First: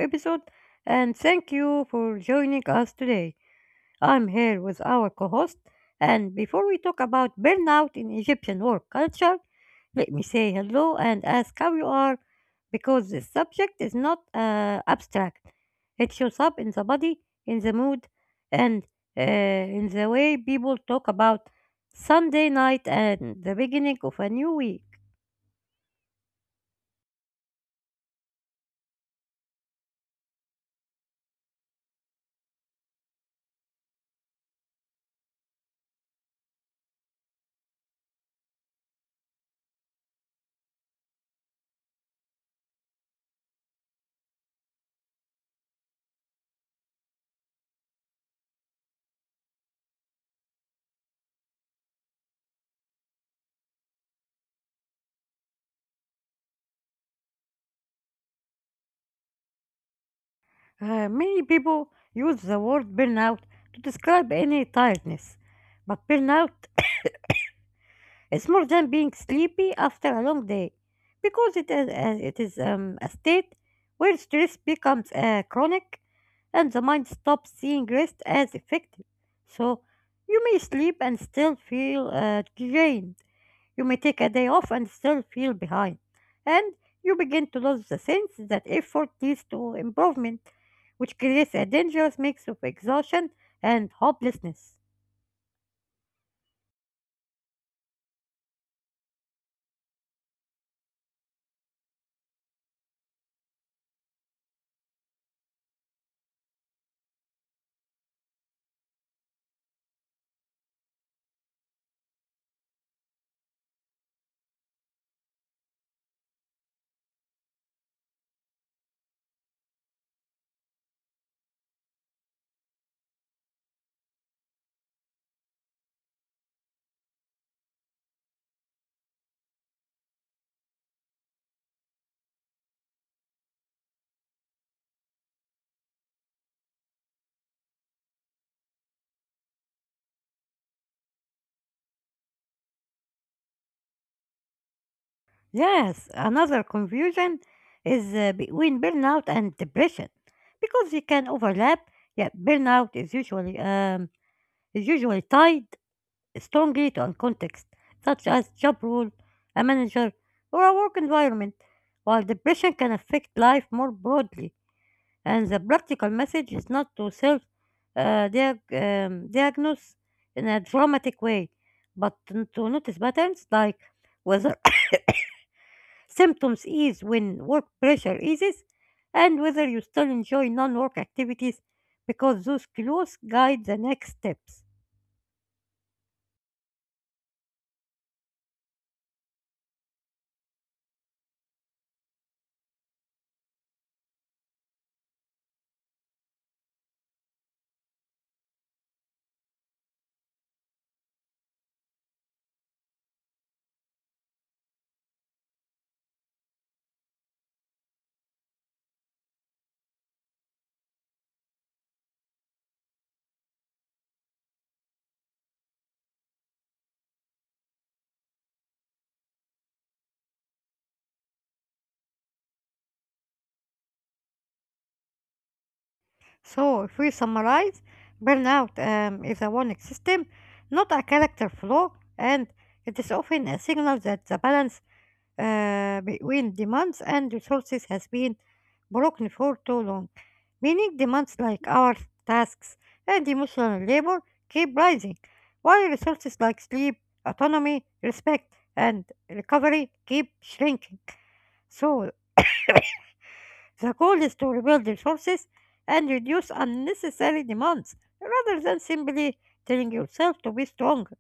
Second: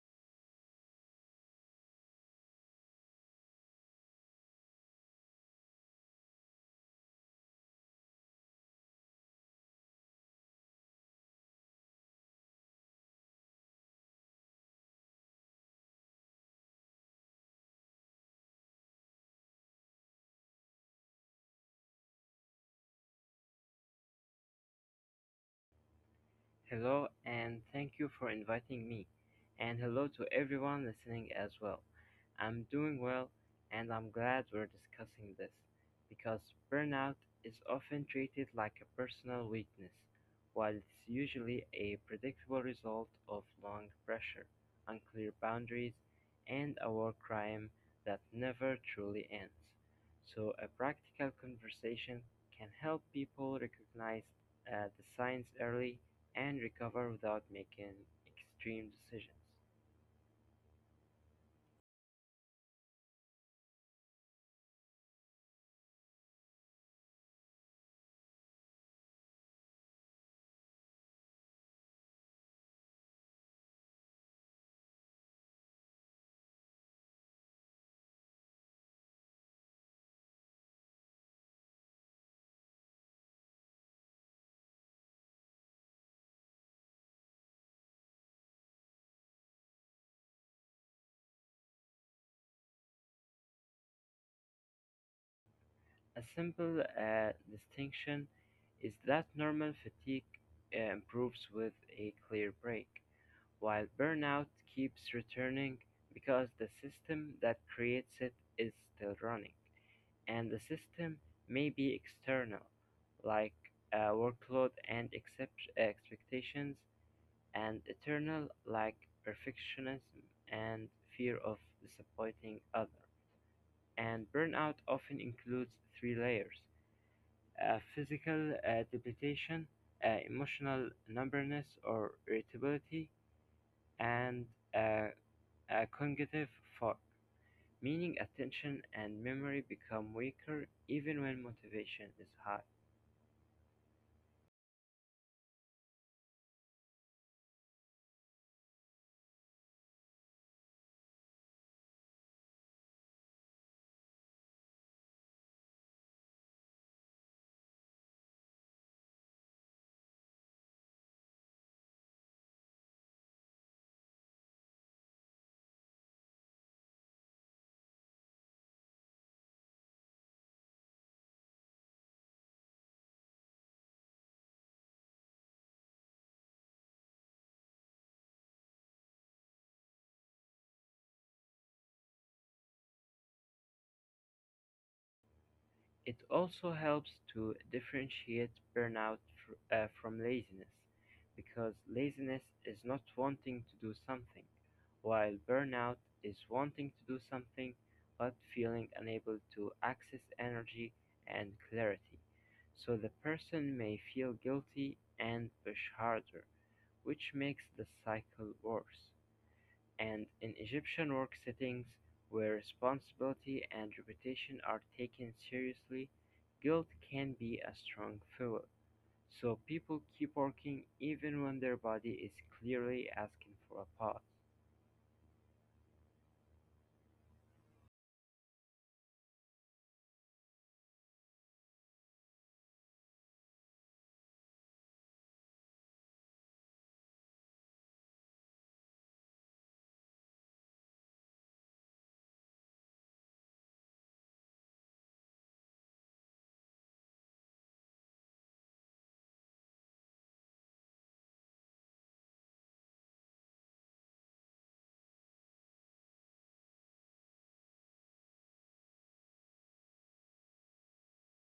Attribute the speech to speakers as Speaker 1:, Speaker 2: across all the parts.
Speaker 1: episode. And thank you for joining us today. I'm here with our co host. And before we talk about burnout in Egyptian work culture, let me say hello and ask how you are because this subject is not abstract. It shows up in the body, in the mood, and in the way people talk about Sunday night and the beginning of a new week.
Speaker 2: Hello, and thank you for inviting me. And hello to everyone listening as well. I'm doing well, and I'm glad we're discussing this because burnout is often treated like a personal weakness, while it's usually a predictable result of long pressure, unclear boundaries, and a war crime that never truly ends. So, a practical conversation can help people recognize the signs early and recover without making extreme decisions.
Speaker 1: Many people use the word burnout to describe any tiredness, but burnout is more than being sleepy after a long day, because it is a state where stress becomes chronic and the mind stops seeing rest as effective. So you may sleep and still feel drained. You may take a day off and still feel behind. And you begin to lose the sense that effort leads to improvement, which creates a dangerous mix of exhaustion and hopelessness.
Speaker 2: A simple distinction is that normal fatigue improves with a clear break, while burnout keeps returning because the system that creates it is still running, and the system may be external, like workload and expectations, and eternal, like perfectionism and fear of disappointing others. And burnout often includes three layers: physical depletion, emotional numbness or irritability, and uh, a cognitive fog, meaning attention and memory become weaker even when motivation is high.
Speaker 1: Yes, another confusion is between burnout and depression because they can overlap. Yet burnout is usually tied strongly to a context such as job role, a manager, or a work environment, while depression can affect life more broadly, and the practical message is not to uh, diag- diagnose in a dramatic way, but to notice patterns like whether symptoms ease when work pressure eases and whether you still enjoy non work activities because those clues guide the next steps.
Speaker 2: It also helps to differentiate burnout from laziness, because laziness is not wanting to do something, while burnout is wanting to do something but feeling unable to access energy and clarity. So the person may feel guilty and push harder, which makes the cycle worse. And in Egyptian work settings, where responsibility and reputation are taken seriously, guilt can be a strong fuel. So people keep working even when their body is clearly asking for a pause.
Speaker 1: So, if we summarize, burnout is a warning system, not a character flaw, and it is often a signal that the balance between demands and resources has been broken for too long, meaning demands like hours, tasks, and emotional labor keep rising, while resources like sleep, autonomy, respect, and recovery keep shrinking. So, the goal is to rebuild resources and reduce unnecessary demands rather than simply telling yourself to be stronger.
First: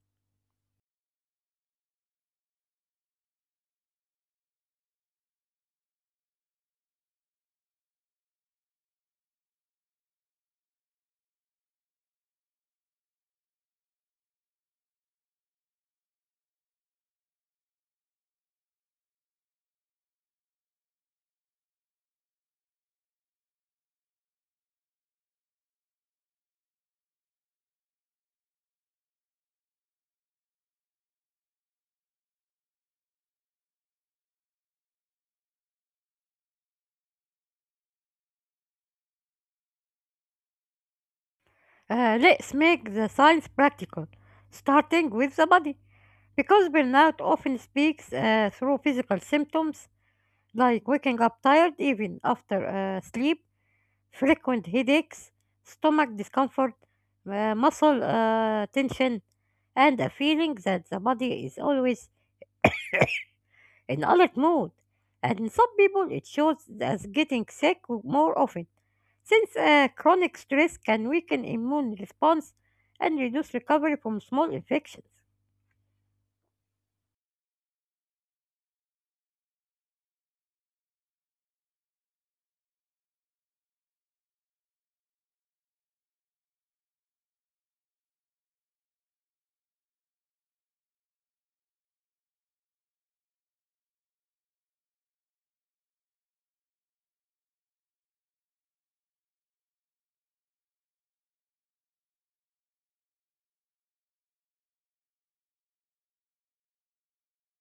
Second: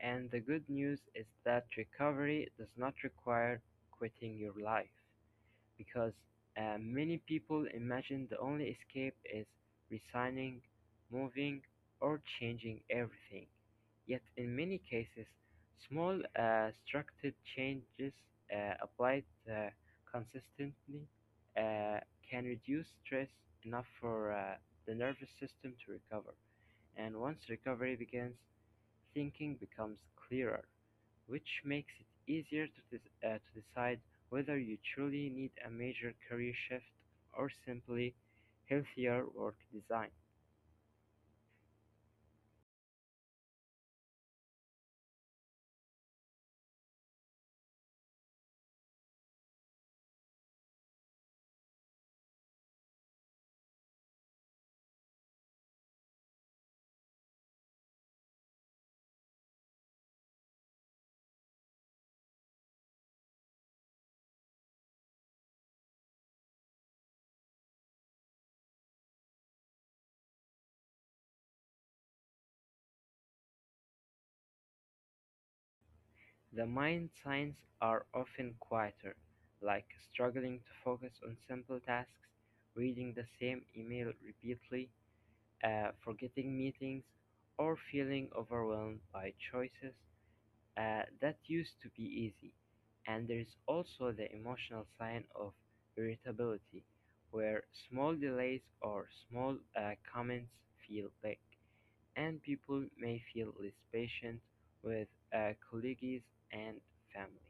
Speaker 2: And the good news is that recovery does not require quitting your life, because many people imagine the only escape is resigning, moving, or changing everything. Yet, in many cases, small structured changes applied uh, consistently uh, can reduce stress enough for the nervous system to recover. And once recovery begins, thinking becomes clearer, which makes it easier to decide whether you truly need a major career shift or simply healthier work design.
Speaker 1: Let's make the science practical, starting with the body. Because burnout often speaks through physical symptoms like waking up tired even after sleep, frequent headaches, stomach discomfort, muscle tension, and a feeling that the body is always in alert mode. And in some people, it shows as getting sick more often, since chronic stress can weaken immune response and reduce recovery from small infections.
Speaker 2: The mind signs are often quieter, like struggling to focus on simple tasks, reading the same email repeatedly, forgetting meetings, or feeling overwhelmed by choices that used to be easy. And there's also the emotional sign of irritability, where small delays or small comments feel big, and people may feel less patient with colleagues and family.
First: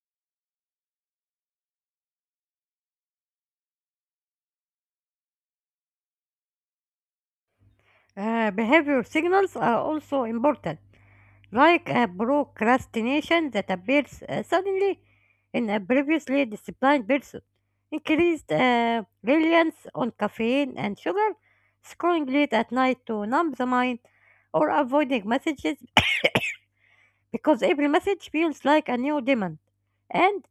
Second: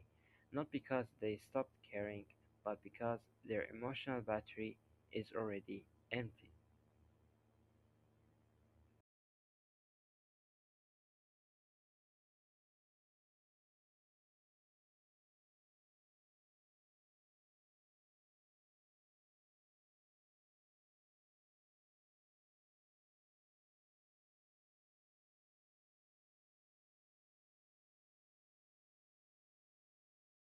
Speaker 2: Not because they stopped caring, but because their emotional battery is already empty.
Speaker 1: Behavior signals are also important, like a procrastination that appears suddenly in a previously disciplined person, increased reliance on caffeine and sugar, scrolling late at night to numb the mind, or avoiding messages because every message feels like a new demand. And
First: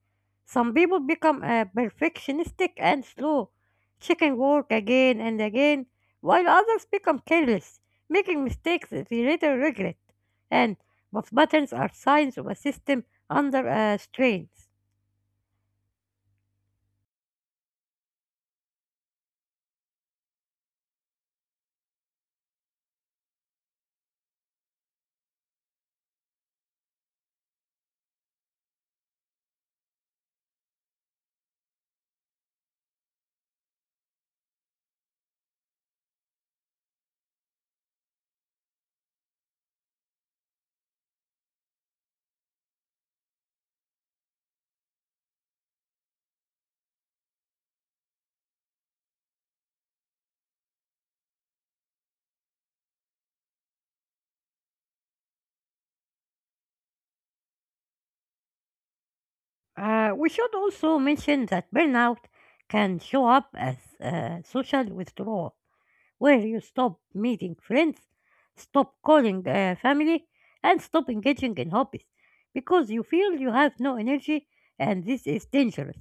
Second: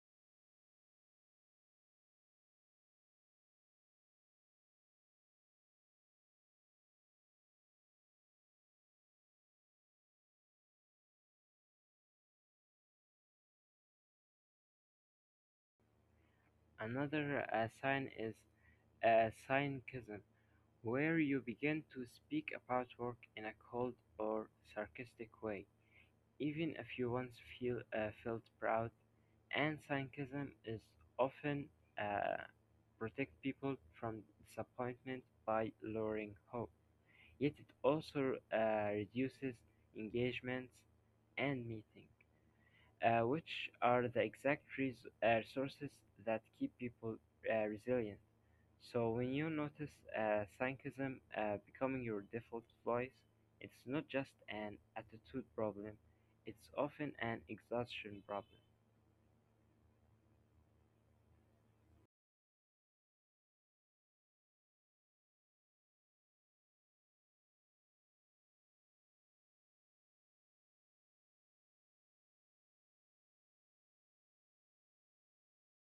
Speaker 1: some people become perfectionistic and slow, checking work again and again, while others become careless, making mistakes that they later regret. And but buttons are signs of a system under strains.
Speaker 2: Another sign is cynicism, where you begin to speak about work in a cold or sarcastic way, even if you once felt proud, and cynicism is often uh, protect people from disappointment by lowering hope. Yet it also reduces engagements and meetings which are the exact resources that keep people resilient. So when you notice cynicism becoming your default voice, it's not just an attitude problem; it's often an exhaustion problem.
Speaker 1: We should also mention that burnout can show up as social withdrawal where you stop meeting friends, stop calling family, and stop engaging in hobbies because you feel you have no energy, and this is dangerous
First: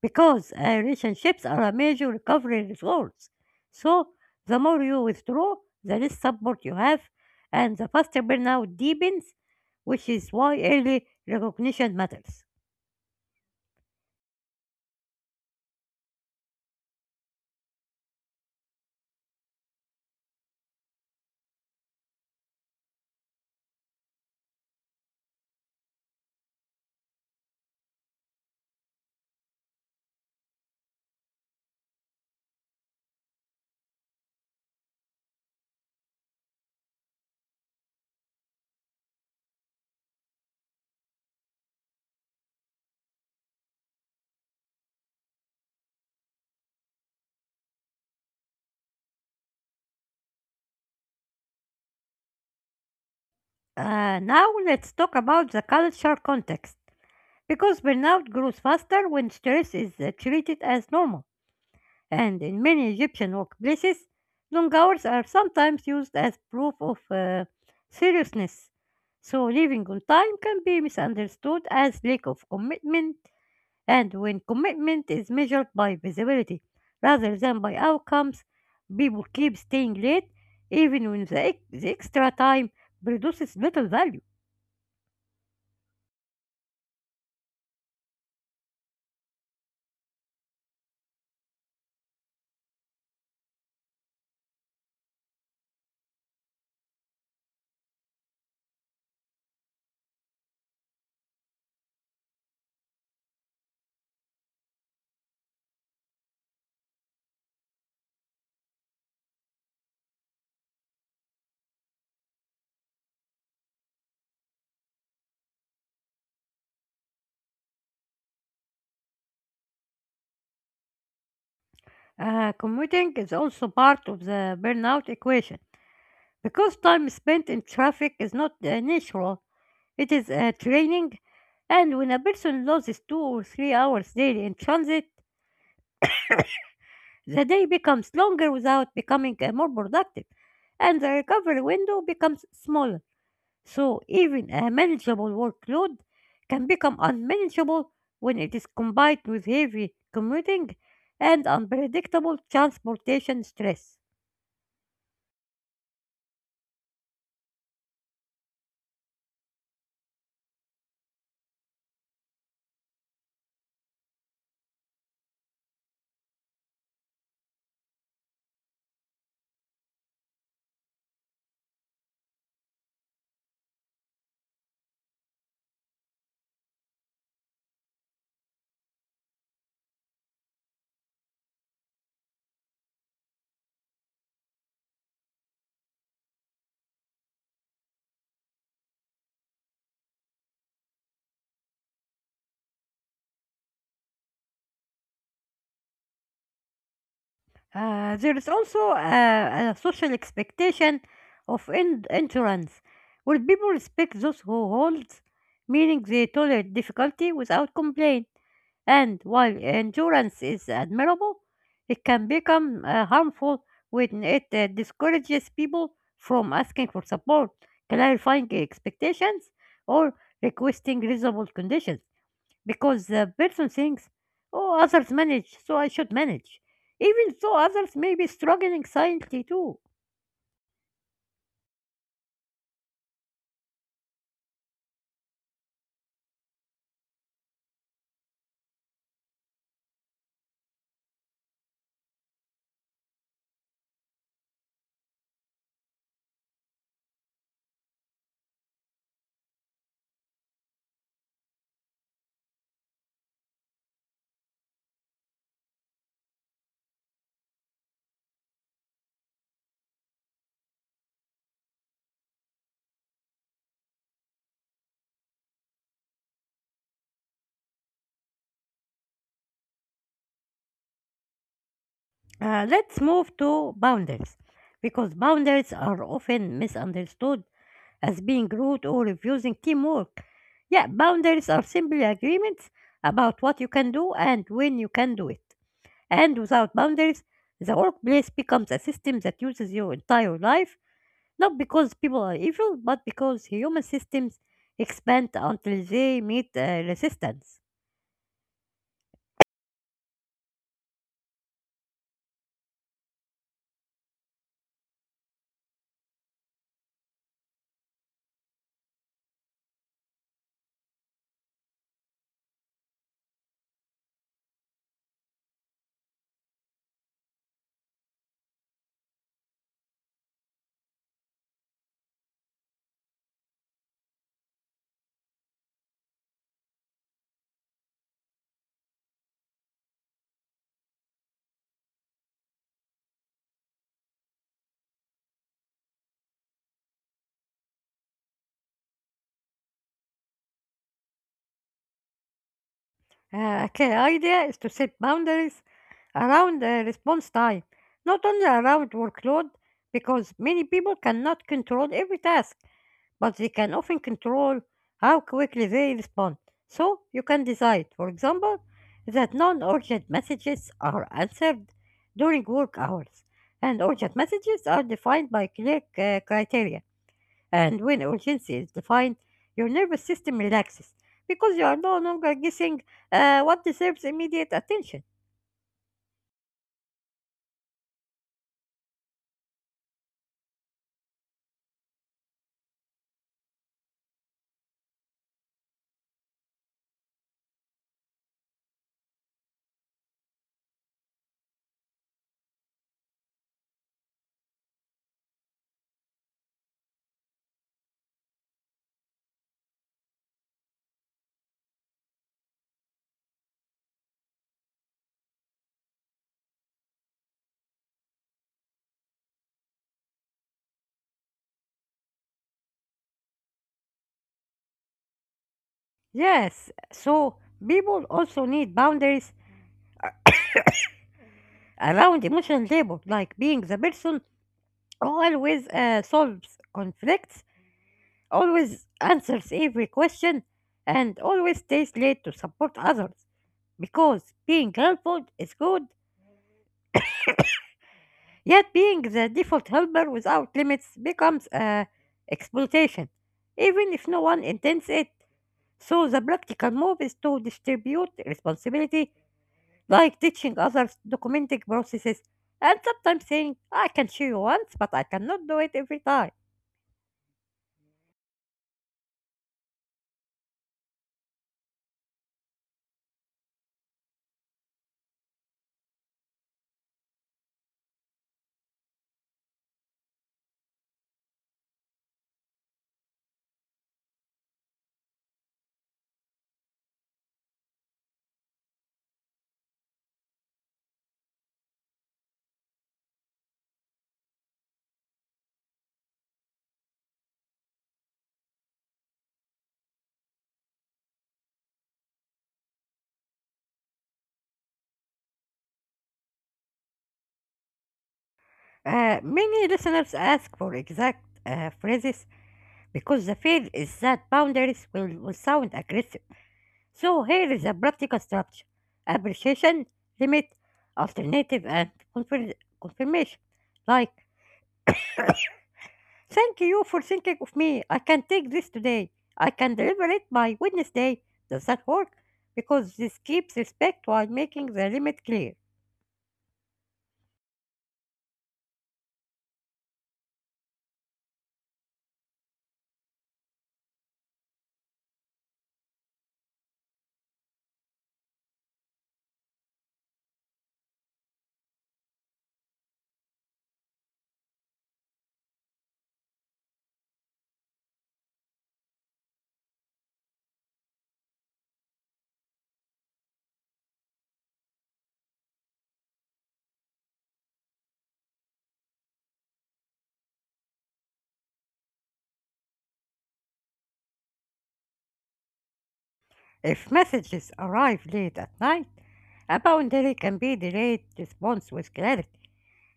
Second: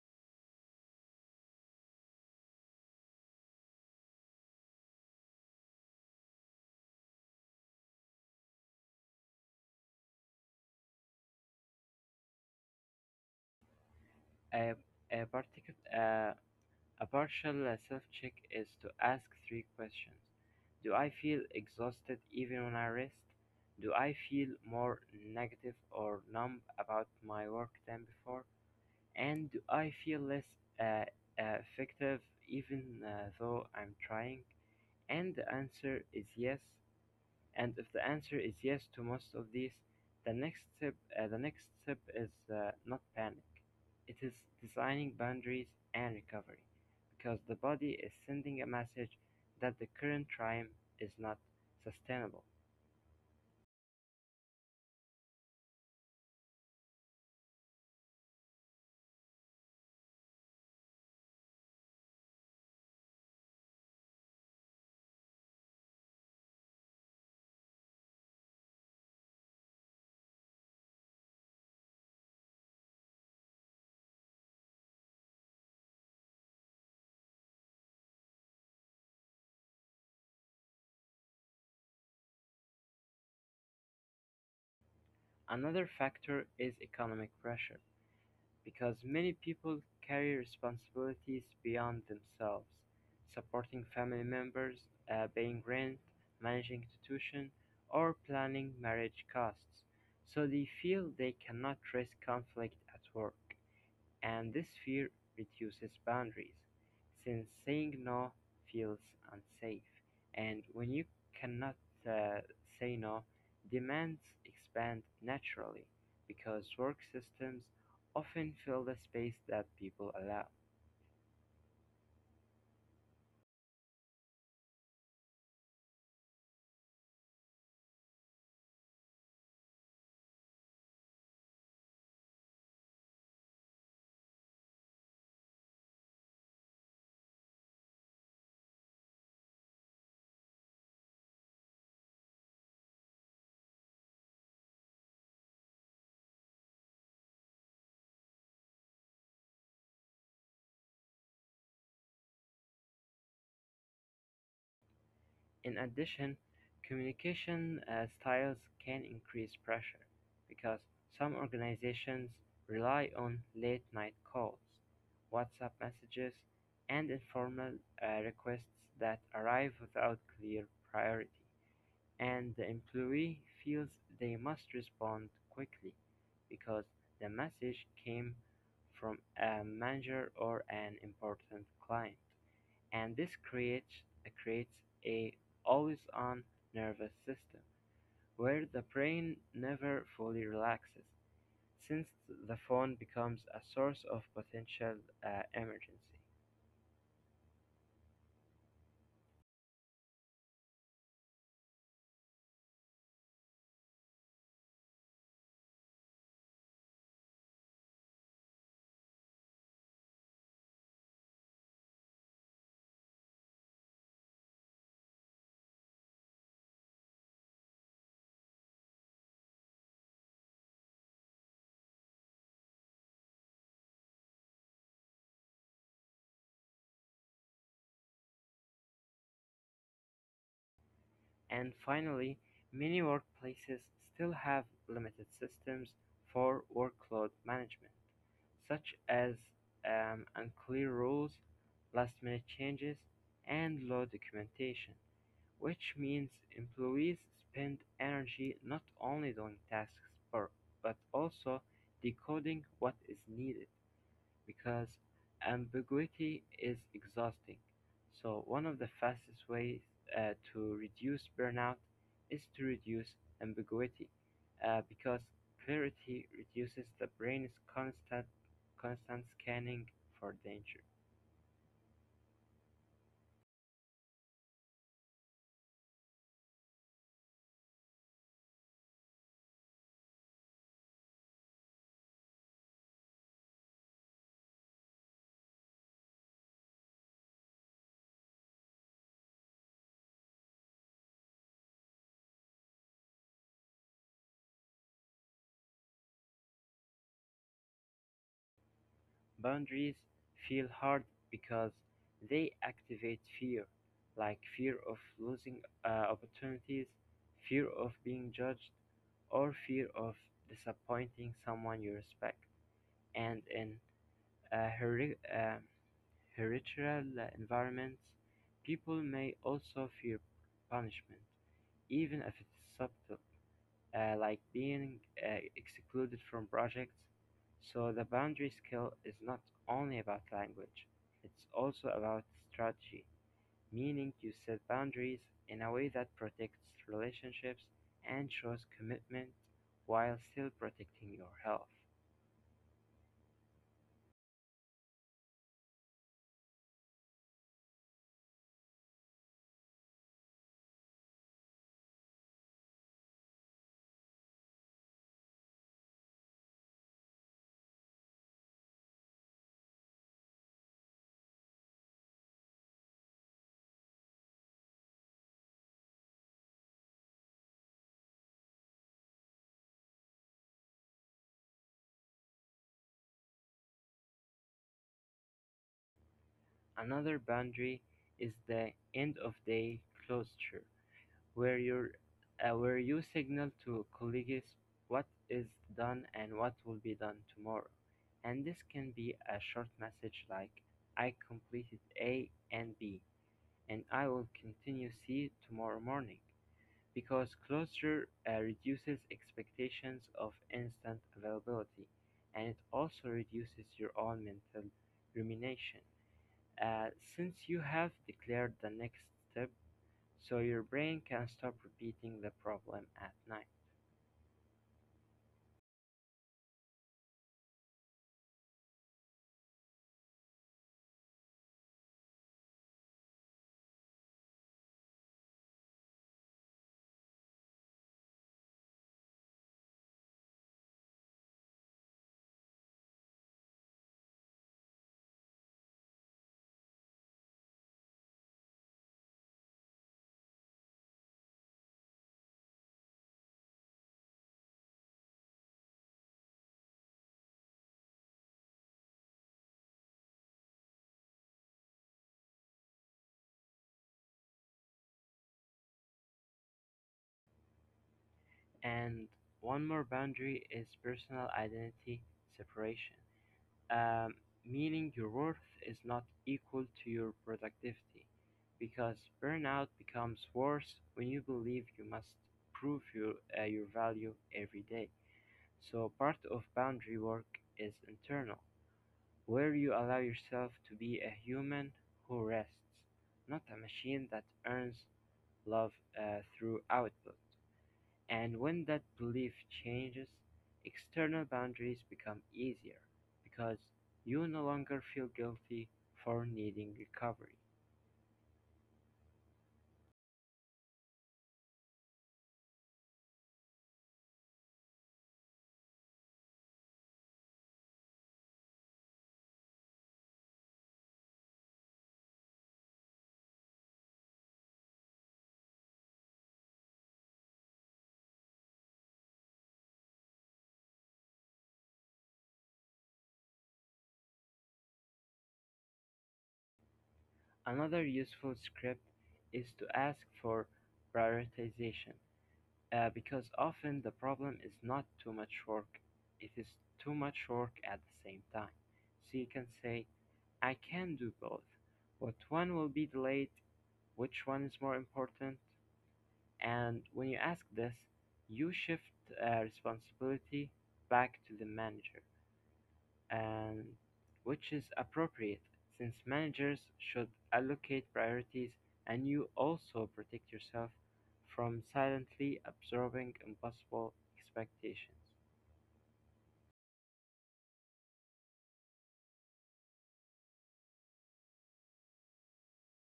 Speaker 1: because relationships are a major recovery resource. So, the more you withdraw, the less support you have, and the faster burnout deepens, which is why early recognition matters.
Speaker 2: A a, partic- uh, a partial self-check is to ask three questions: Do I feel exhausted even when I rest? Do I feel more negative or numb about my work than before? And I feel less uh, effective even though I'm trying? And the answer is yes. And if the answer is yes to most of these, the next step, the next step is not panic. It is designing boundaries and recovery, because the body is sending a message that the current time is not sustainable.
Speaker 1: Now, let's talk about the cultural context. Because burnout grows faster when stress is treated as normal, and in many Egyptian workplaces, long hours are sometimes used as proof of seriousness. So, leaving on time can be misunderstood as lack of commitment, and when commitment is measured by visibility rather than by outcomes, people keep staying late even when the extra time produces little value.
Speaker 2: Another factor is economic pressure because many people carry responsibilities beyond themselves, supporting family members, paying rent, managing institution, or planning marriage costs, so they feel they cannot risk conflict at work. And this fear reduces boundaries, since saying no feels unsafe. And when you cannot uh, say no, demands expand naturally because work systems often fill the space that people allow.
Speaker 1: Commuting is also part of the burnout equation because time spent in traffic is not natural, it is training. And when a person loses 2 or 3 hours daily in transit, the day becomes longer without becoming more productive, and the recovery window becomes smaller. So, even a manageable workload can become unmanageable when it is combined with heavy commuting and unpredictable transportation stress.
Speaker 2: In addition, communication styles can increase pressure because some organizations rely on late night calls, WhatsApp messages, and informal requests that arrive without clear priority. And the employee feels they must respond quickly because the message came from a manager or an important client, and this creates a always-on nervous system where the brain never fully relaxes, since the phone becomes a source of potential emergency.
Speaker 1: There is also a social expectation of endurance, where people respect those who hold, meaning they tolerate difficulty without complaint. And while endurance is admirable, it can become harmful when it discourages people from asking for support, clarifying expectations, or requesting reasonable conditions because the person thinks, oh, others manage, so I should manage, even though others may be struggling silently too.
Speaker 2: And finally, many workplaces still have limited systems for workload management, such as unclear rules, last minute changes, and low documentation. Which means employees spend energy not only doing tasks but also decoding what is needed because ambiguity is exhausting. So one of the fastest ways to reduce burnout is to reduce ambiguity because clarity reduces the brain's constant scanning for danger.
Speaker 1: Let's move to boundaries, because boundaries are often misunderstood as being rude or refusing teamwork. Yeah, boundaries are simply agreements about what you can do and when you can do it. And without boundaries, the workplace becomes a system that uses your entire life. Not because people are evil, but because human systems expand until they meet resistance.
Speaker 2: Boundaries feel hard because they activate fear, like fear of losing opportunities, fear of being judged, or fear of disappointing someone you respect. And in uh, heri- uh, hereditary environments, people may also fear punishment, even if it's subtle, like being excluded from projects. So the boundary skill is not only about language, it's also about strategy, meaning you set boundaries in a way that protects relationships and shows commitment while still protecting your health.
Speaker 1: A clear idea is to set boundaries around response time, not only around workload, because many people cannot control every task, but they can often control how quickly they respond. So you can decide, for example, that non urgent messages are answered during work hours, and urgent messages are defined by clear criteria. And when urgency is defined, your nervous system relaxes because you are no longer guessing what deserves immediate attention.
Speaker 2: Another boundary is the end of day closure, where where you signal to colleagues what is done and what will be done tomorrow. And this can be a short message like, I completed A and B and I will continue C tomorrow morning, because closure reduces expectations of instant availability and it also reduces your own mental rumination. Uh, since you have declared the next step, so your brain can stop repeating the problem at night.
Speaker 1: Yes, so people also need boundaries around emotional labor, like being the person who always solves conflicts, always answers every question, and always stays late to support others. Because being helpful is good. Yet being the default helper without limits becomes exploitation, even if no one intends it. So the practical move is to distribute responsibility, like teaching others, documenting processes, and sometimes saying, I can show you once, but I cannot do it every time.
Speaker 2: And one more boundary is personal identity separation, um, meaning your worth is not equal to your productivity because burnout becomes worse when you believe you must prove your value every day. So, part of boundary work is internal, where you allow yourself to be a human who rests, not a machine that earns love through output. And when that belief changes, external boundaries become easier because you no longer feel guilty for needing recovery.
Speaker 1: Many listeners ask for exact phrases because the fear is that boundaries will sound aggressive. So here is a practical structure. Appreciation, limit, alternative, and confirmation. Like, thank you for thinking of me. I can take this today. I can deliver it by Wednesday. Does that work? Because this keeps respect while making the limit clear.
Speaker 2: Another useful script is to ask for prioritization because often the problem is not too much work, it is too much work at the same time. So you can say, I can do both. What one will be delayed? Which one is more important? And when you ask this, you shift responsibility back to the manager, and which is appropriate since managers should allocate priorities and you also protect yourself from silently absorbing impossible expectations.
Speaker 1: If messages arrive late at night, a boundary can be delayed response with clarity,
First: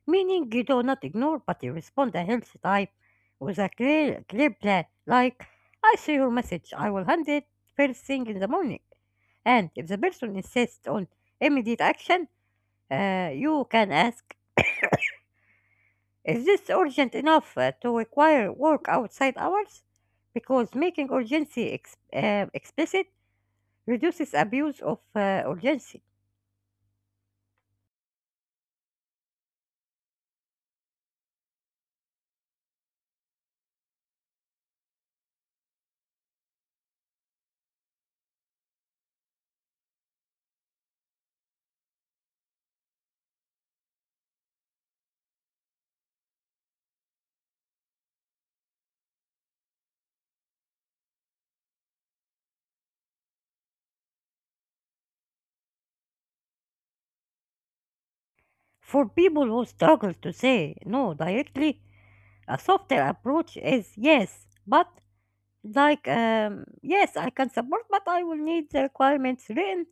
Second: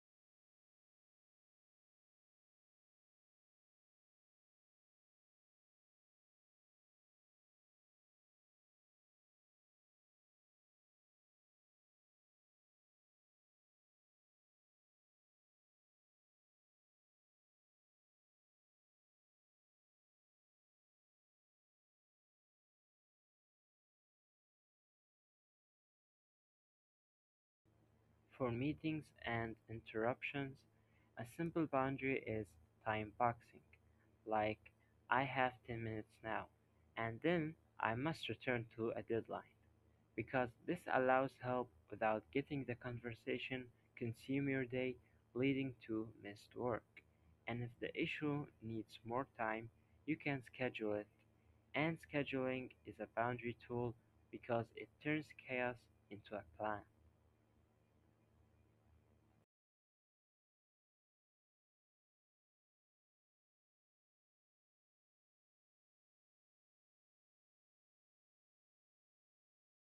Speaker 1: meaning you do not ignore, but you respond a healthy type with a clear plan. Like, I see your message, I will handle it first thing in the morning. And if the person insists on immediate action, you can ask, is this urgent enough to require work outside hours? Because making urgency explicit reduces abuse of urgency.
Speaker 2: For meetings and interruptions, a simple boundary is time boxing, like I have 10 minutes now, and then I must return to a deadline, because this allows help without getting the conversation consume your day, leading to missed work. And if the issue needs more time, you can schedule it. And scheduling is a boundary tool because it turns chaos into a plan.
Speaker 1: For people who struggle to say no directly, a softer approach is yes, but. Like, yes, I can support, but I will need the requirements written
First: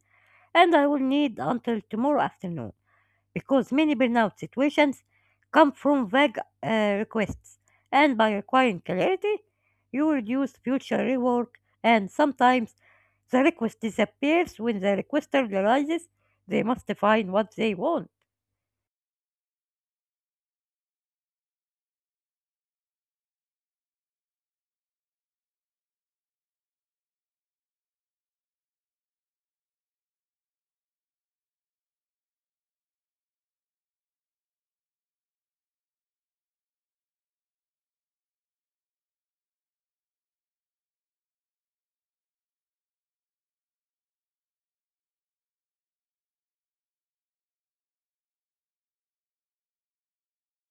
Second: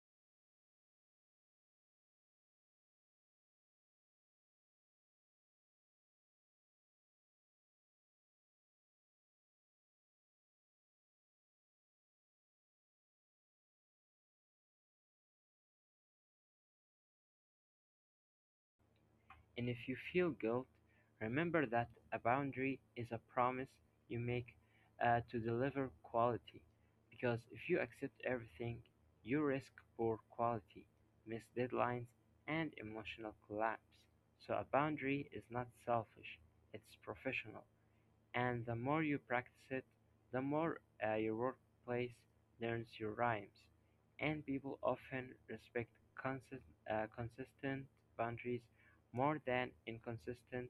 Speaker 1: and I will need until tomorrow afternoon because many burnout situations come from vague requests. And by requiring clarity, you reduce future rework, and sometimes the request disappears when the requester realizes they must define what they want.
Speaker 2: And if you feel guilt, remember that a boundary is a promise you make to deliver quality. Because if you accept everything, you risk poor quality, missed deadlines, and emotional collapse. So a boundary is not selfish, it's professional. And the more you practice it, the more your workplace learns your rhymes. And people often respect consist- consistent boundaries more than inconsistent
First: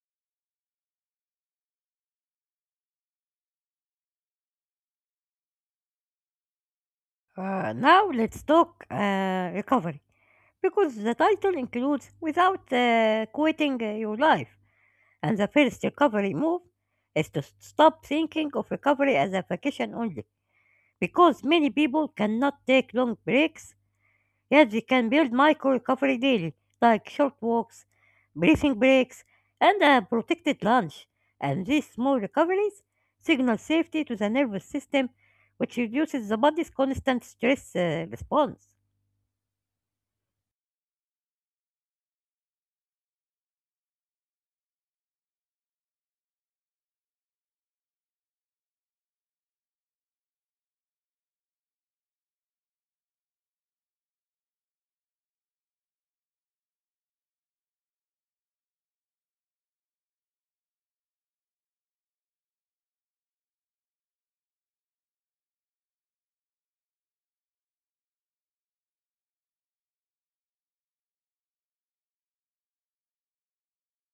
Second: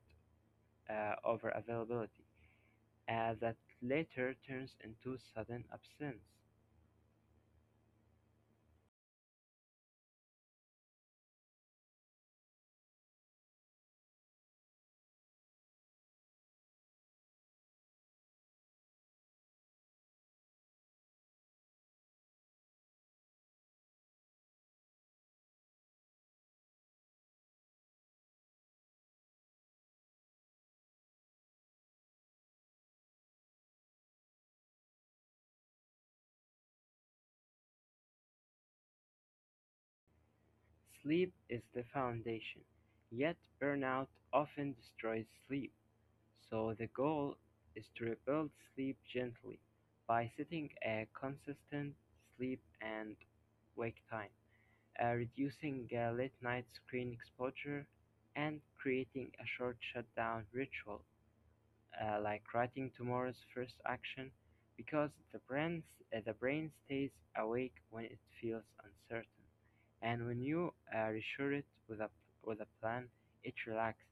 Speaker 2: over availability, that later turns into sudden absence.
Speaker 1: Now, let's talk recovery because the title includes without quitting your life. And the first recovery move is to stop thinking of recovery as a vacation only, because many people cannot take long breaks, yet they can build micro recovery daily, like short walks, breathing breaks, and a protected lunch. And these small recoveries signal safety to the nervous system, which reduces the body's constant stress response.
Speaker 2: Sleep is the foundation, yet burnout often destroys sleep. So the goal is to rebuild sleep gently by setting a consistent sleep and wake time, reducing late night screen exposure, and creating a short shutdown ritual like writing tomorrow's first action because the brain stays awake when it feels uncertain. And when you reassure it with a plan, it relaxes.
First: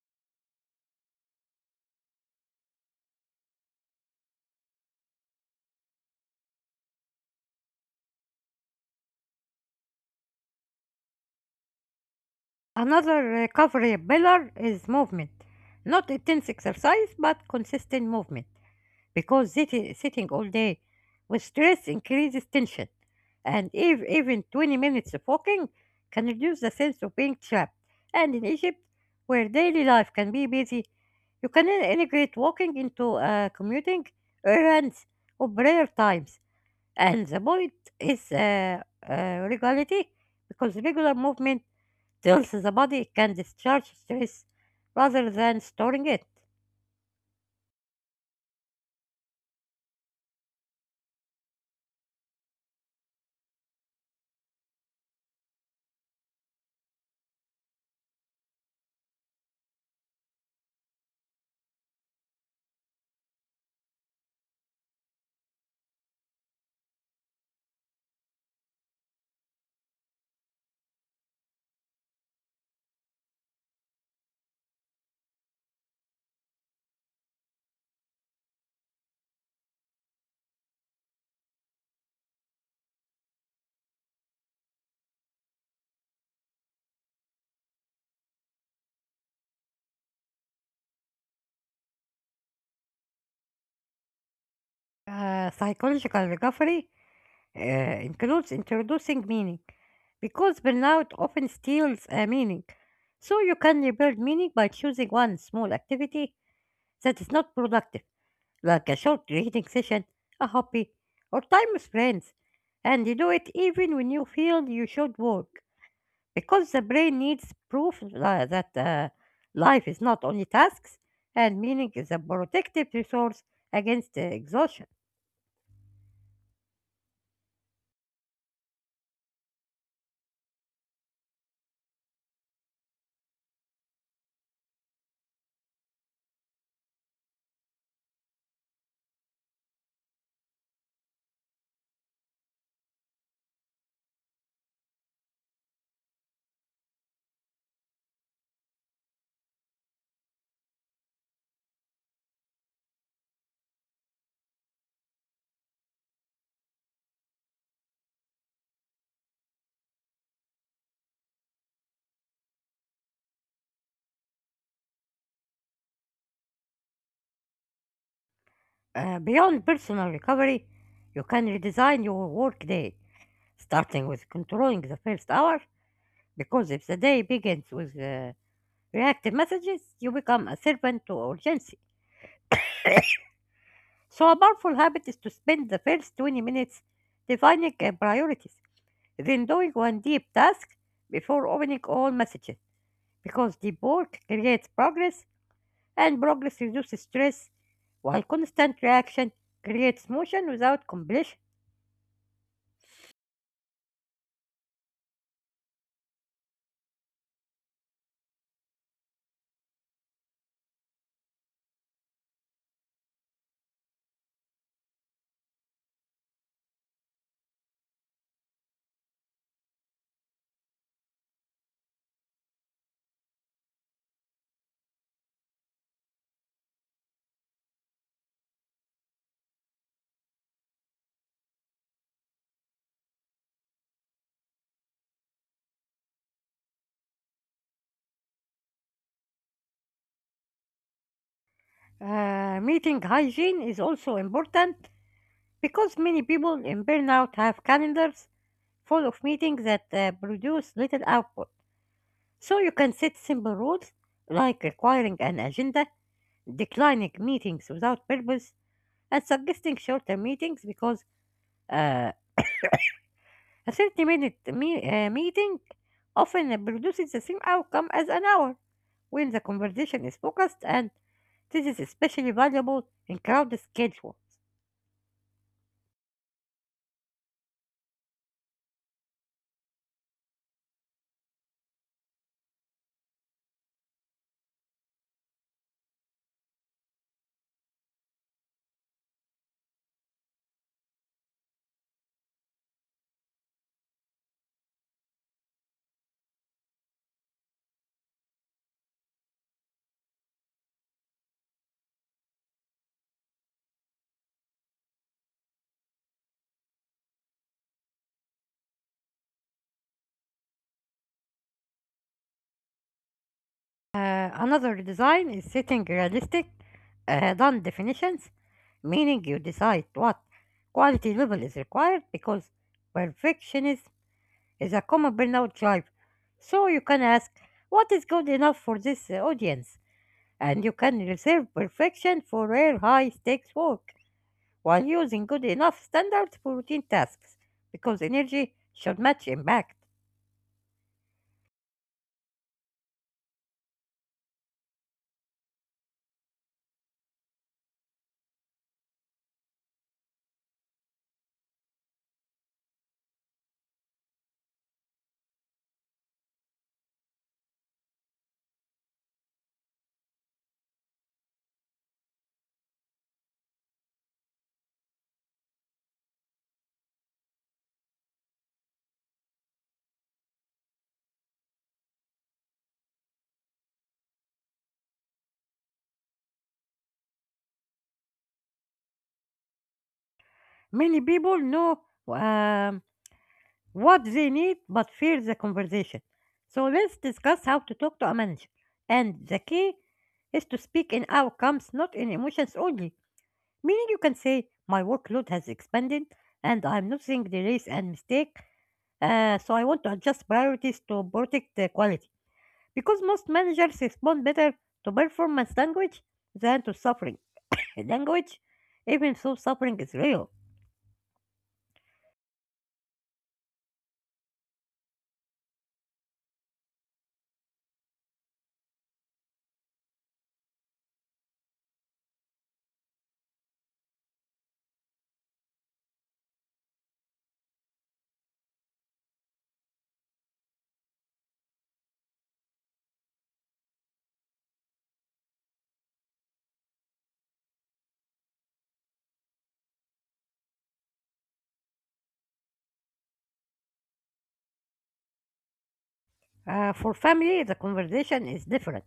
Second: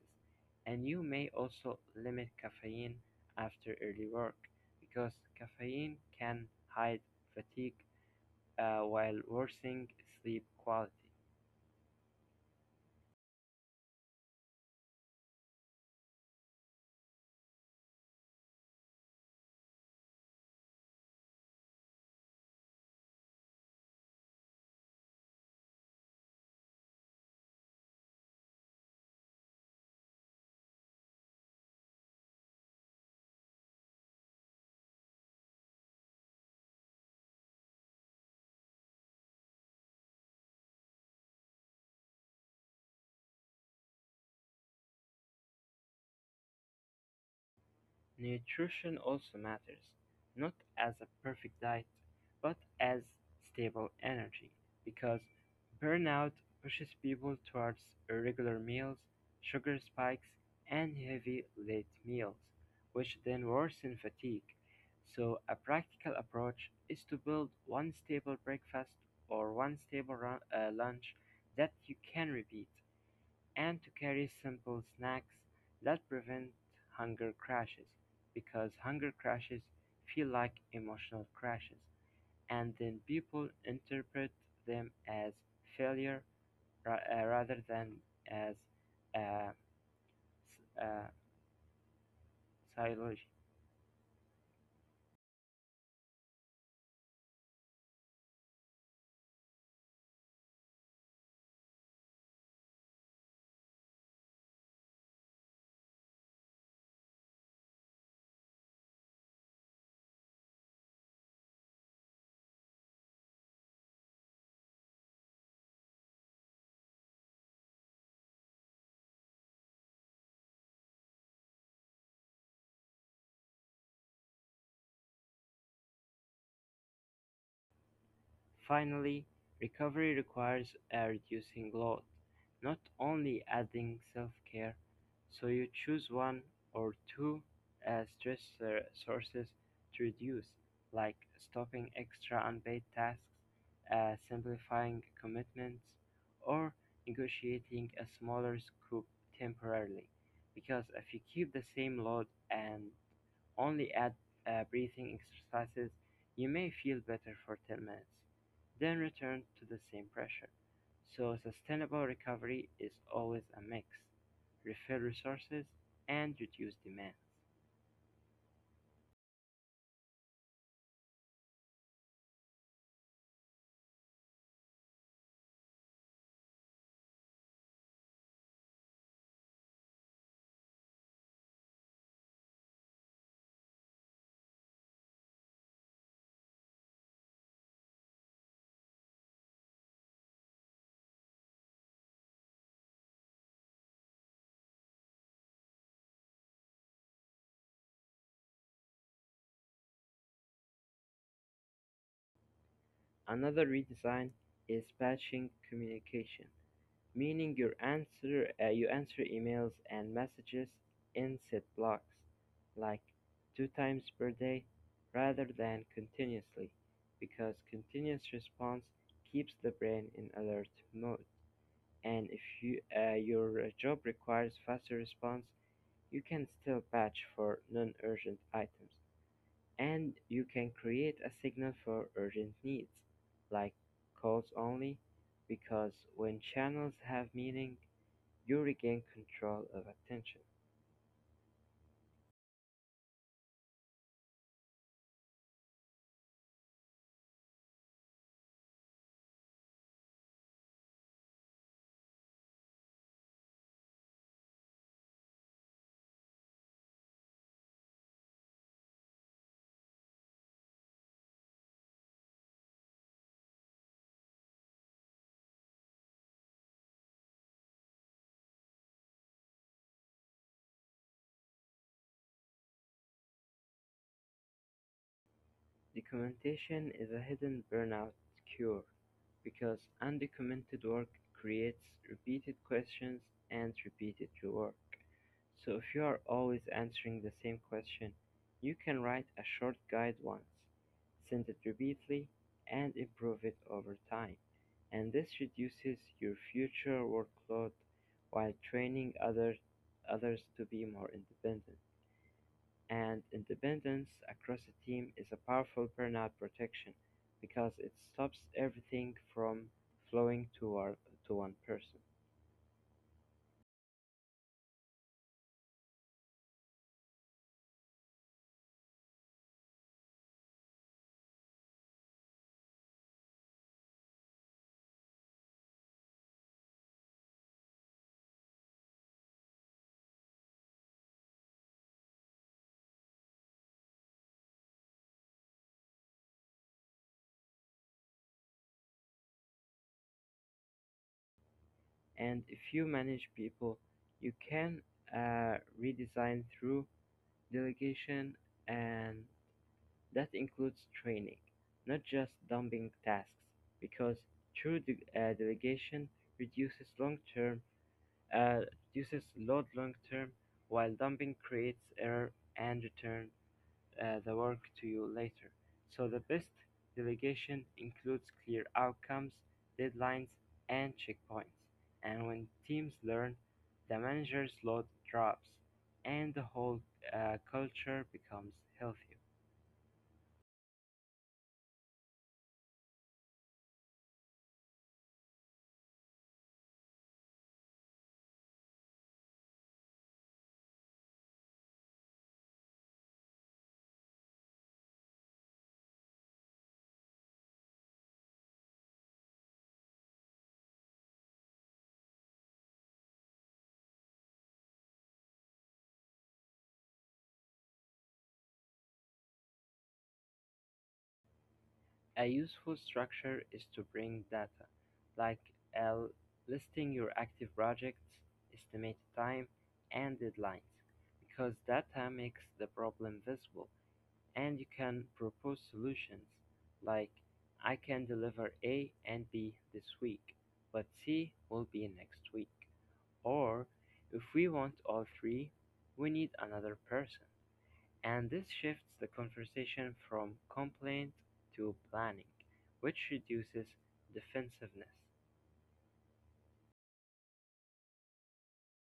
Speaker 2: And you may also limit caffeine after early work because caffeine can hide fatigue while worsening sleep quality.
Speaker 1: Another recovery pillar is movement. Not intense exercise, but consistent movement. Because sitting all day with stress increases tension. And if, even 20 minutes of walking can reduce the sense of being trapped. And in Egypt, where daily life can be busy, you can integrate walking into commuting, errands, or prayer times. And the point is regularity, because regular movement tells the body it can discharge stress rather than storing it.
Speaker 2: Nutrition also matters, not as a perfect diet, but as stable energy, because burnout pushes people towards irregular meals, sugar spikes, and heavy late meals, which then worsen fatigue. So, a practical approach is to build one stable breakfast or one stable lunch that you can repeat and to carry simple snacks that prevent hunger crashes because hunger crashes feel like emotional crashes and then people interpret them as failure rather than as uh, uh, psychology.
Speaker 1: Psychological recovery includes introducing meaning because burnout often steals a meaning. So you can rebuild meaning by choosing one small activity that is not productive, like a short reading session, a hobby, or time with friends, and you do it even when you feel you should work, because the brain needs proof that life is not only tasks, and meaning is a protective resource against exhaustion.
Speaker 2: Finally, recovery requires a reducing load, not only adding self-care, so you choose one or two stress sources to reduce, like stopping extra unpaid tasks, simplifying commitments, or negotiating a smaller scope temporarily. Because if you keep the same load and only add breathing exercises, you may feel better for 10 minutes, then return to the same pressure. So, sustainable recovery is always a mix: refill resources and reduce demands.
Speaker 1: Beyond personal recovery, you can redesign your workday, starting with controlling the first hour, because if the day begins with reactive messages, you become a servant to urgency. So, a powerful habit is to spend the first 20 minutes defining priorities, then doing one deep task before opening all messages, because the board creates progress and progress reduces stress while constant reaction creates motion without completion.
Speaker 2: Another redesign is patching communication, meaning you answer emails and messages in set blocks, like two times per day, rather than continuously, because continuous response keeps the brain in alert mode. And if you, your job requires faster response, you can still batch for non urgent items. And you can create a signal for urgent needs, like calls only, because when channels have meaning, you regain control of attention.
Speaker 1: Meeting hygiene is also important because many people in burnout have calendars full of meetings that produce little output. So you can set simple rules like requiring an agenda, declining meetings without purpose, and suggesting shorter meetings because uh, a 30 minute meeting often produces the same outcome as an hour when the conversation is focused, and this is especially valuable in crowded schedules.
Speaker 2: Documentation is a hidden burnout cure because undocumented work creates repeated questions and repeated work. So if you are always answering the same question, you can write a short guide once, send it repeatedly, and improve it over time. And this reduces your future workload while training others to be more independent. And independence across a team is a powerful burnout protection because it stops everything from flowing toward to one person.
Speaker 1: Another design is setting realistic, done definitions, meaning you decide what quality level is required because perfectionism is a common burnout drive. So you can ask, what is good enough for this audience? And you can reserve perfection for rare high stakes work while using good enough standards for routine tasks because energy should match impact.
Speaker 2: And if you manage people, you can redesign through delegation, and that includes training, not just dumping tasks, because true delegation reduces long-term uh, reduces load long-term, while dumping creates error and return the work to you later. So the best delegation includes clear outcomes, deadlines, and checkpoints. And when teams learn, the manager's load drops, and the whole culture becomes healthier.
Speaker 1: Many people know um, what they need but fear the conversation. So let's discuss how to talk to a manager. And the key is to speak in outcomes, not in emotions only. Meaning you can say, "My workload has expanded and I'm noticing delays and mistake, so I want to adjust priorities to protect the quality." Because most managers respond better to performance language than to suffering language, even though suffering is real.
Speaker 2: A useful structure is to bring data, like uh, listing your active projects, estimated time, and deadlines, because data makes the problem visible. And you can propose solutions, like I can deliver A and B this week, but C will be next week. Or if we want all three, we need another person. And this shifts the conversation from complaint to planning, which reduces defensiveness.
Speaker 1: For family, the conversation is different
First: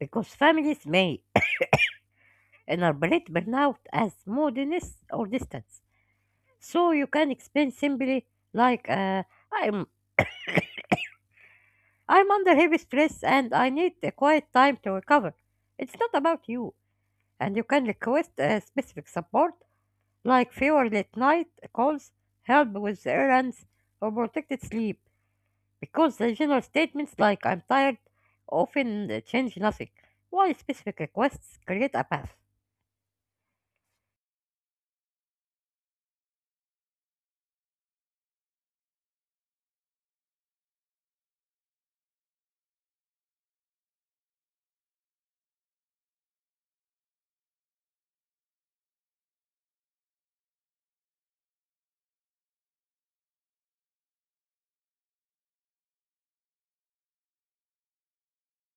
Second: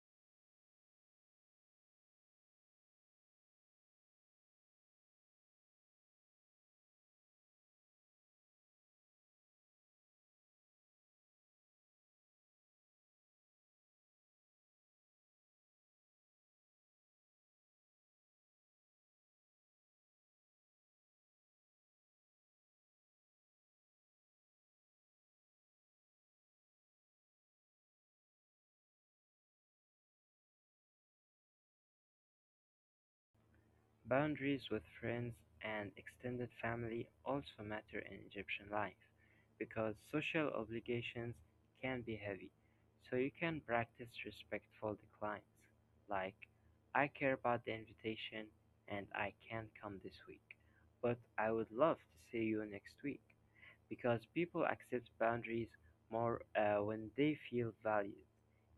Speaker 1: because families may interpret burnout as moodiness or distance. So you can explain simply like, I'm I'm under heavy stress and I need a quiet time to recover. It's not about you, and you can request a specific support like fewer late night calls, help with errands, or protected sleep, because the general statements like "I'm tired" often change nothing, while specific requests create a path.
Speaker 2: Boundaries with friends and extended family also matter in Egyptian life because social obligations can be heavy, so you can practice respectful declines, like I care about the invitation and I can't come this week, but I would love to see you next week, because people accept boundaries more when they feel valued,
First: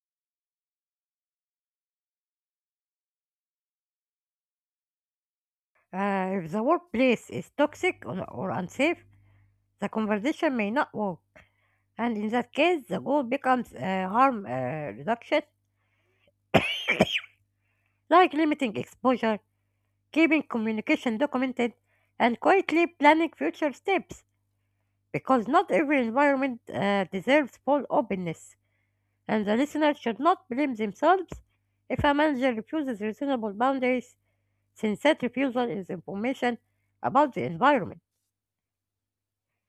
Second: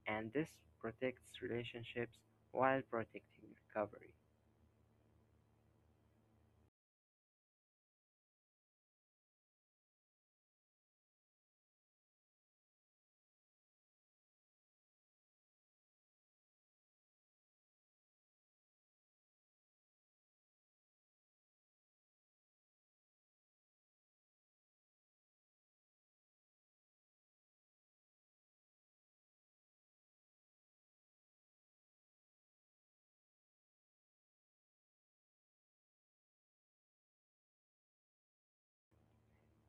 Speaker 2: and this protects relationships while protecting recovery.
Speaker 1: If the workplace is toxic or unsafe, the conversation may not work, and in that case, the goal becomes harm reduction, like limiting exposure, keeping communication documented, and quietly planning future steps because not every environment deserves full openness, and the listener should not blame themselves if a manager refuses reasonable boundaries since that refusal is information about the environment.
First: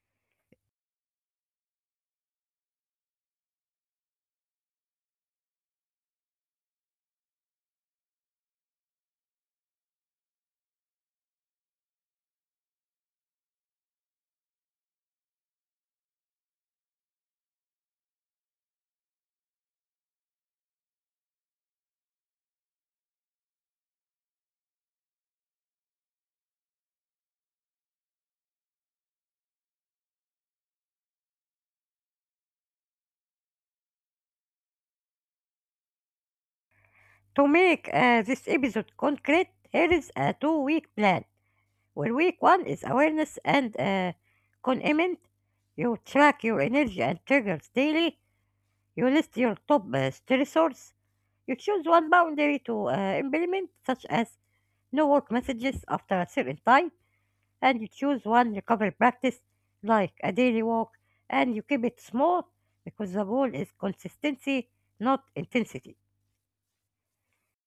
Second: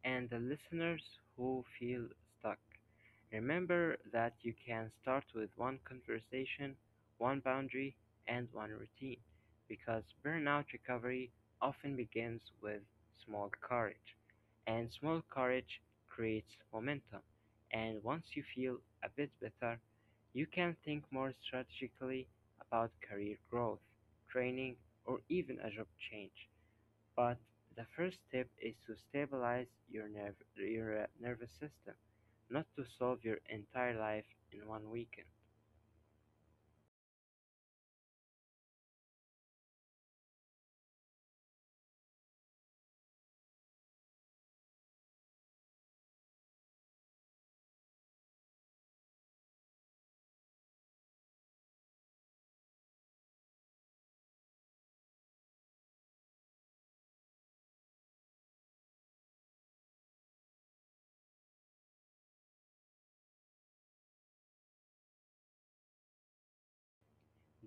Speaker 2: And the listeners who feel stuck, remember that you can start with one conversation, one boundary, and one routine, because burnout recovery often begins with small courage. And small courage creates momentum. And once you feel a bit better, you can think more strategically about career growth, training, or even a job change. But the first step is to stabilize your nervous system, not to solve your entire life in one weekend.
Speaker 1: To make this episode concrete, here is a 2 week plan where week one is awareness and commitment. You track your energy and triggers daily. You list your top stressors. You choose one boundary to implement, such as no work messages after a certain time, and you choose one recovery practice like a daily walk, and you keep it small because the goal is consistency, not intensity.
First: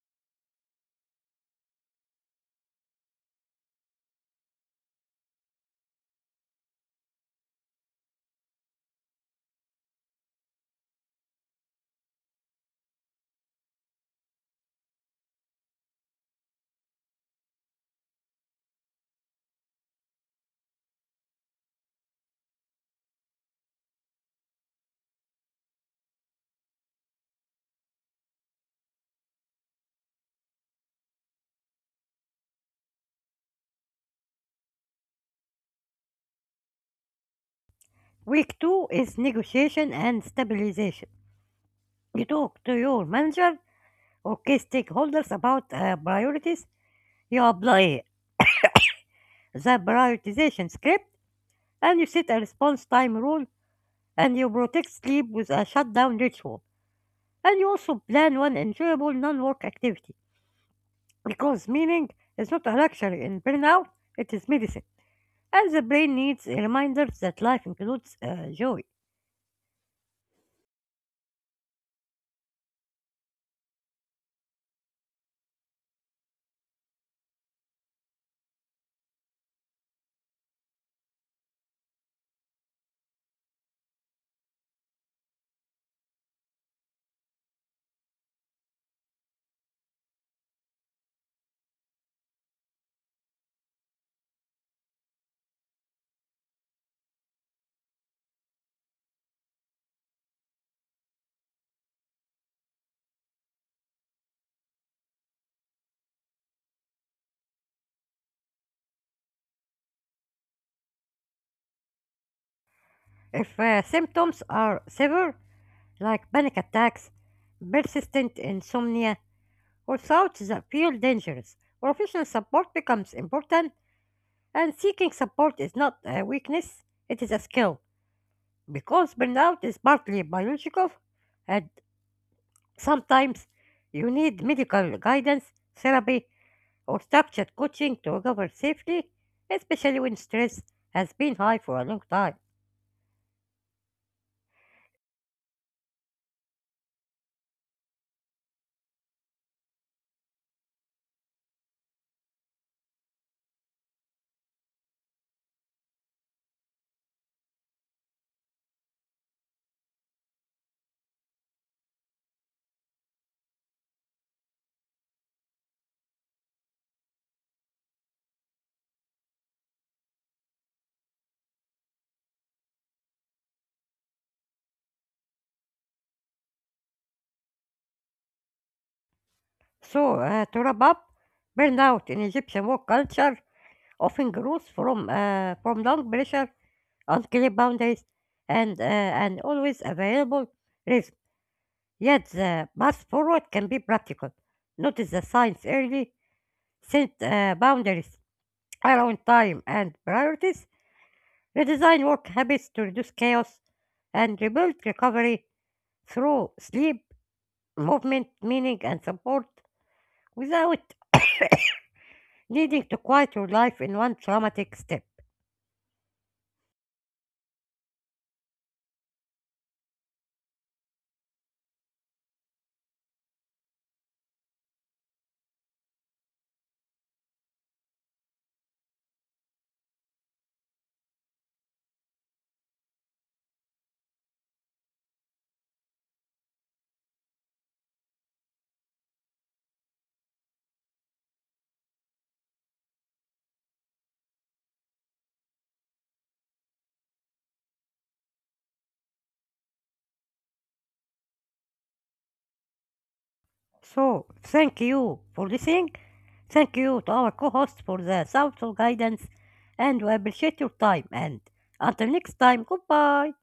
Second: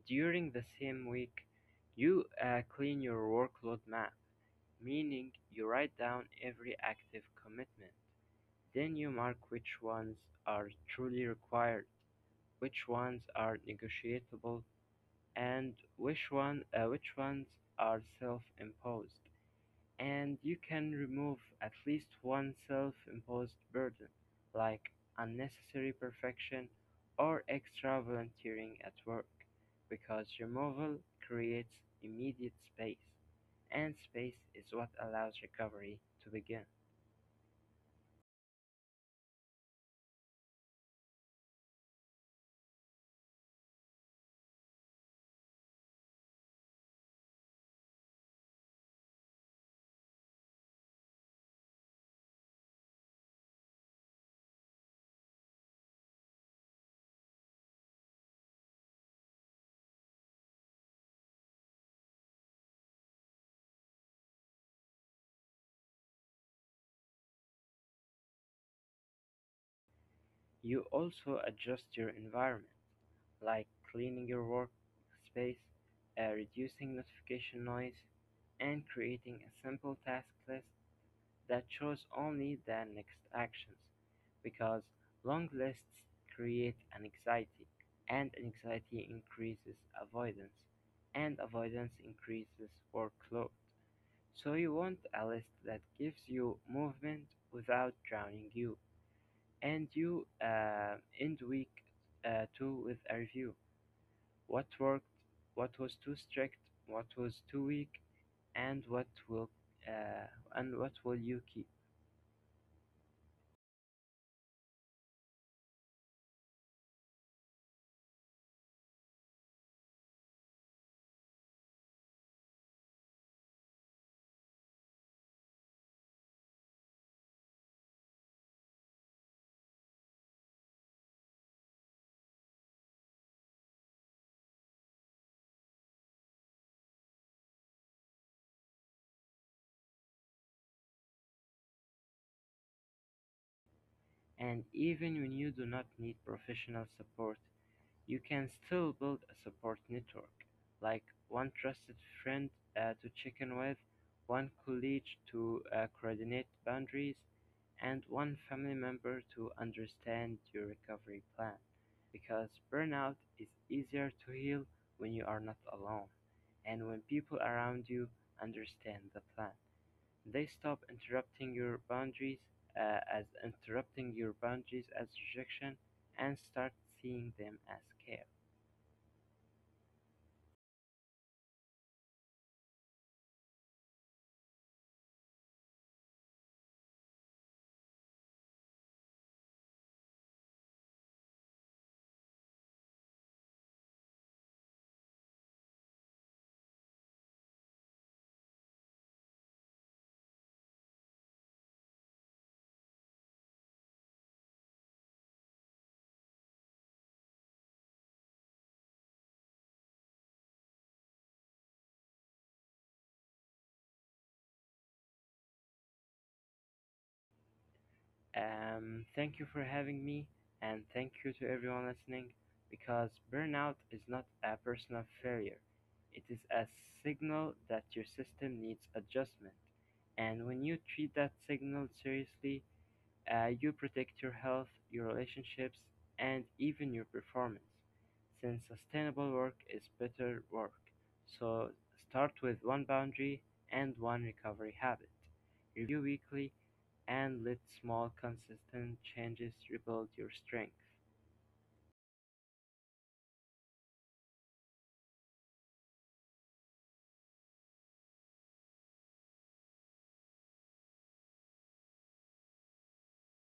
Speaker 2: During the same week, you clean your workload map, meaning you write down every active commitment. Then you mark which ones are truly required, which ones are negotiable, and which ones are self imposed. And you can remove at least one self-imposed burden, like unnecessary perfection or extra volunteering at work, because removal creates immediate space, and space is what allows recovery to begin.
Speaker 1: Week two is negotiation and stabilization. You talk to your manager or key stakeholders about priorities. You apply the prioritization script, and you set a response time rule, and you protect sleep with a shutdown ritual. And you also plan one enjoyable non-work activity. Because meaning is not a luxury in burnout, it is medicine. And the brain needs reminders that life includes joy.
Speaker 2: You also adjust your environment, like cleaning your workspace, reducing notification noise, and creating a simple task list that shows only the next actions, because long lists create an anxiety, and anxiety increases avoidance, and avoidance increases workload. So you want a list that gives you movement without drowning you. And you end week two with a review. What worked, what was too strict, what was too weak, and what will uh, and what will you keep?
Speaker 1: If symptoms are severe, like panic attacks, persistent insomnia, or thoughts that feel dangerous, professional support becomes important, and seeking support is not a weakness, it is a skill. Because burnout is partly biological and sometimes you need medical guidance, therapy, or structured coaching to recover safely, especially when stress has been high for a long time.
Speaker 2: And even when you do not need professional support, you can still build a support network, like one trusted friend to check in with, one colleague to coordinate boundaries, and one family member to understand your recovery plan. Because burnout is easier to heal when you are not alone and when people around you understand the plan. They stop interrupting your boundaries as interrupting your boundaries as rejection and start seeing them as care.
Speaker 1: So, to wrap up, burnout in Egyptian work culture often grows from long pressure, unclear boundaries, and an always available risk. Yet, the path forward can be practical. Notice the signs early, set boundaries around time and priorities, redesign work habits to reduce chaos and rebuild recovery through sleep, movement, meaning, and support without needing to quiet your life in one traumatic step.
Speaker 2: Thank you for having me, and thank you to everyone listening because burnout is not a personal failure. It is a signal that your system needs adjustment. And when you treat that signal seriously, you protect your health, your relationships, and even your performance. Since sustainable work is better work. So start with one boundary and one recovery habit. Review weekly and let small, consistent changes rebuild your strength.
Speaker 1: So, thank you for listening. Thank you to our co host for the thoughtful guidance, and we appreciate your time. And until next time, goodbye.